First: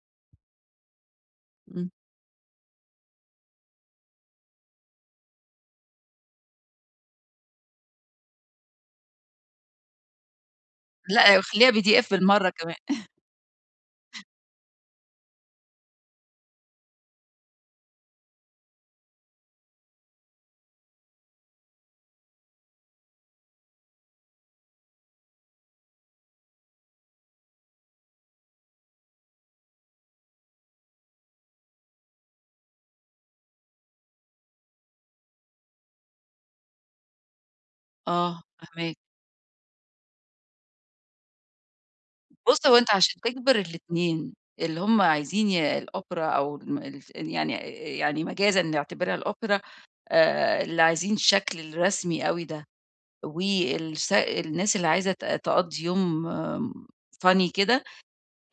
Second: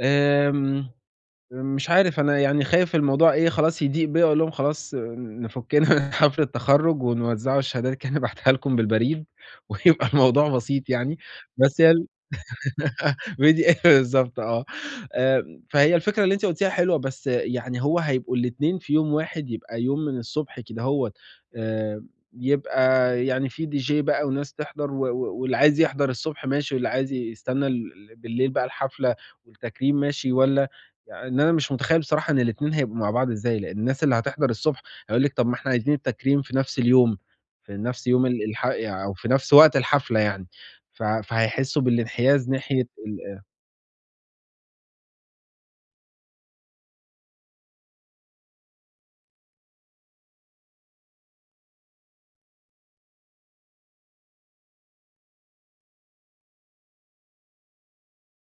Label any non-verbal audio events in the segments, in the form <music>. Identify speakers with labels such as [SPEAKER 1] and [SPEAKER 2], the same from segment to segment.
[SPEAKER 1] آمم، آمم، مش
[SPEAKER 2] إمم.
[SPEAKER 1] عارف أنا يعني خايف الموضوع إيه، خلاص يضِيق بيَّ اقول لهم خلاص نفُكِّنا <chuckles> من حفل التخرُّج ونوزع الشهادات كده <chuckles> نبعتها لكم بالبريد وهيبقى الموضوع بسيط يعني،
[SPEAKER 2] لأ، خلّيها
[SPEAKER 1] بس هي ال
[SPEAKER 2] pdf بالمرَّة كمان. <laughs>
[SPEAKER 1] <giggles> pdf بالضبط آه، آمم، فهي الفكرة اللي أنتِ قُلتيها حلوة بس يعني هو هيبقوا الإتنين في يوم واحد، يبقى يوم من الصبح كدهوّت آمم، يبقى يعني في dj بقى وناس تحضَر و و واللي عايز يحضَر الصبح ماشي، واللي عايز يستنّى ل بالليل بقى الحفلة والتكريم ماشي والّا يعن إن أنا مش متخيّل بصراحة إن الإتنين هيبقوا مع بعض إزاي، لإن الناس اللي هتحضَر الصبح هيقول لِك طَب ما إحنا عايزين التكريم في نفس اليوم، في نفس يوم
[SPEAKER 2] آه
[SPEAKER 1] ال الح
[SPEAKER 2] فاهماك.
[SPEAKER 1] يع أو في نفس وقت الحفلة يعني، ف فهيحسّوا بالإنحياز
[SPEAKER 2] بُص، هو
[SPEAKER 1] ناحية
[SPEAKER 2] أنت عشان
[SPEAKER 1] ال أ
[SPEAKER 2] تجبِر الإتنين، اللي هُم عايزين ي الأوبرا أو الم الف يعني آآ، آآ، يعني مجازًا نعتبرها الأوبرا آآ، اللي عايزين الشكل الرسمي أوي ده والس الناس اللي عايزة ت تقضّي يوم، آمم funny كده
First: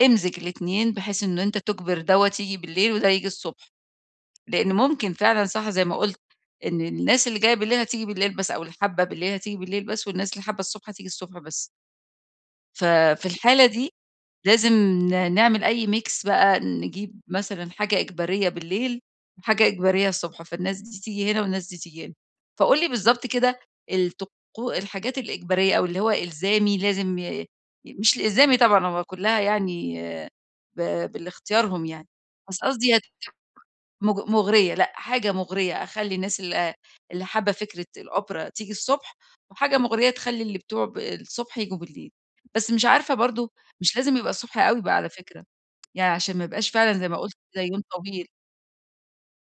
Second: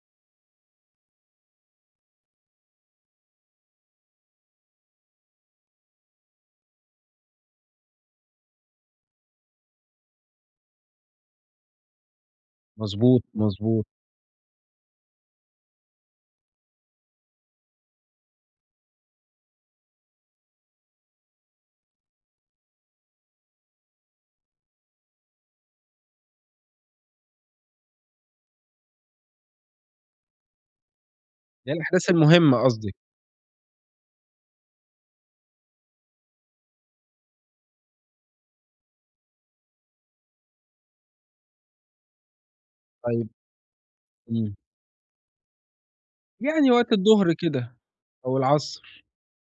[SPEAKER 2] إمزِج الإتنين، بحيث إن أنت تجبِر دَوّة ييجي بالليل وده ييجي الصبح، لإن ممكن فعلًا صح زي ما قُلت إن الناس اللي جاية بالليل هتيجي بالليل بس أو اللي حابّة بالليل هتيجي بالليل بس والناس اللي حابّة الصبح هتيجي الصبح بس. ف
[SPEAKER 1] مضبوط،
[SPEAKER 2] في الحالة
[SPEAKER 1] مضبوط.
[SPEAKER 2] دي لازم ن نعمل أي mix بقى، نجيب مثلًا حاجة إجبارية بالليل وحاجة إجبارية الصبح، فالناس دي تيجي هنا والناس دي تيجي هنا، فقُل لي بالضبط كده الطقو الحاجات الإجبارية أو اللي هو إلزامي لازم ي ي مش الإلزامي طبعًا هو كلّها يعني ب
[SPEAKER 1] يعني
[SPEAKER 2] بالإختيارهم يعني،
[SPEAKER 1] الأحداث المهمة
[SPEAKER 2] بس قصدي
[SPEAKER 1] قصدي.
[SPEAKER 2] هي <unintelligible> مُغ مُغرية، لأ حاجة مُغرية أخلّي الناس ال اللي حابة فكرة الأوبرا تيجي الصبح وحاجة مُغرية تخلّي اللي بتوع ب الصبح ييجوا بالليل، بس مش عارفة
[SPEAKER 1] طيب.
[SPEAKER 2] برضه مش لازم يبقى
[SPEAKER 1] إمم.
[SPEAKER 2] الصبح أوي بقى على فكرة، <tsk> يعني عشان ما يبقاش
[SPEAKER 1] يعني
[SPEAKER 2] فعلًا
[SPEAKER 1] وقت
[SPEAKER 2] زي ما
[SPEAKER 1] الضُّهر
[SPEAKER 2] قُلت ده
[SPEAKER 1] كده
[SPEAKER 2] يوم طويل.
[SPEAKER 1] أو العصر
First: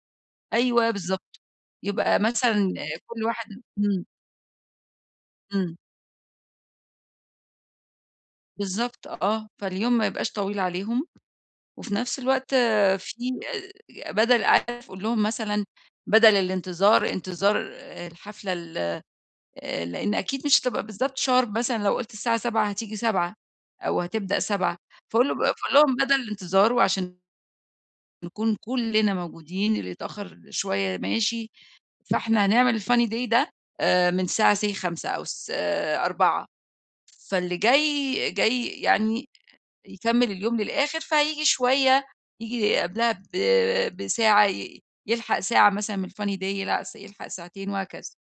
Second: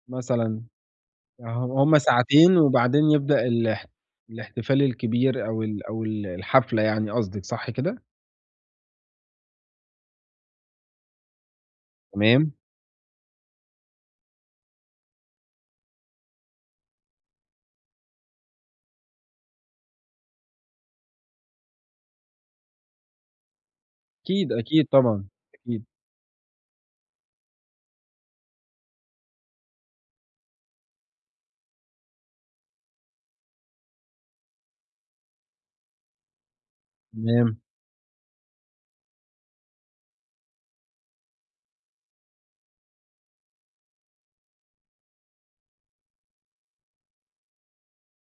[SPEAKER 1] مثلًا،
[SPEAKER 2] أيوه بالضبط،
[SPEAKER 1] أها وهُم
[SPEAKER 2] يبقى
[SPEAKER 1] ساعتين
[SPEAKER 2] مثلًا
[SPEAKER 1] وبعدين
[SPEAKER 2] كلّ
[SPEAKER 1] يبدأ
[SPEAKER 2] واحد
[SPEAKER 1] الح
[SPEAKER 2] إمم.
[SPEAKER 1] الإحتفال الكبير أو
[SPEAKER 2] إمم.
[SPEAKER 1] ال أو ال الحفلة يعني قصدِك، صح كده؟
[SPEAKER 2] بالضبط آه، فاليوم ما يبقاش طويل عليهم وفي نفس الوقت
[SPEAKER 1] تمام.
[SPEAKER 2] في آآ، ج بدَل <unintelligible> قل لهم مثلًا بدَل الإنتظار، إنتظار آآ الحفلة ال آآ لإن أكيد مش هتبقى بالضبط sharp مثلًا لو قُلت الساعة 19:00 هتيجي 19:00 أو هتبدأ
[SPEAKER 1] أكيد،
[SPEAKER 2] 19:00،
[SPEAKER 1] أكيد، طبعًا،
[SPEAKER 2] فقُل بأ فقُل
[SPEAKER 1] أكيد.
[SPEAKER 2] لهم بدل الإنتظار وعشان نكون كلّنا موجودين، اللي يتأخّر شوية ماشي، فإحنا هنعمل الfunny day ده، آآ من الساعة say 17:00 أو الس 16:00 فاللي
[SPEAKER 1] تمام.
[SPEAKER 2] جاي، جاي يعني أ يكمّل اليوم للآخِر فهييجي شوية، ييجي قبْلها ب بساعة ي يلحق ساعة مثلًا من الfunny day يلعس يلحق ساعتين وهكذا.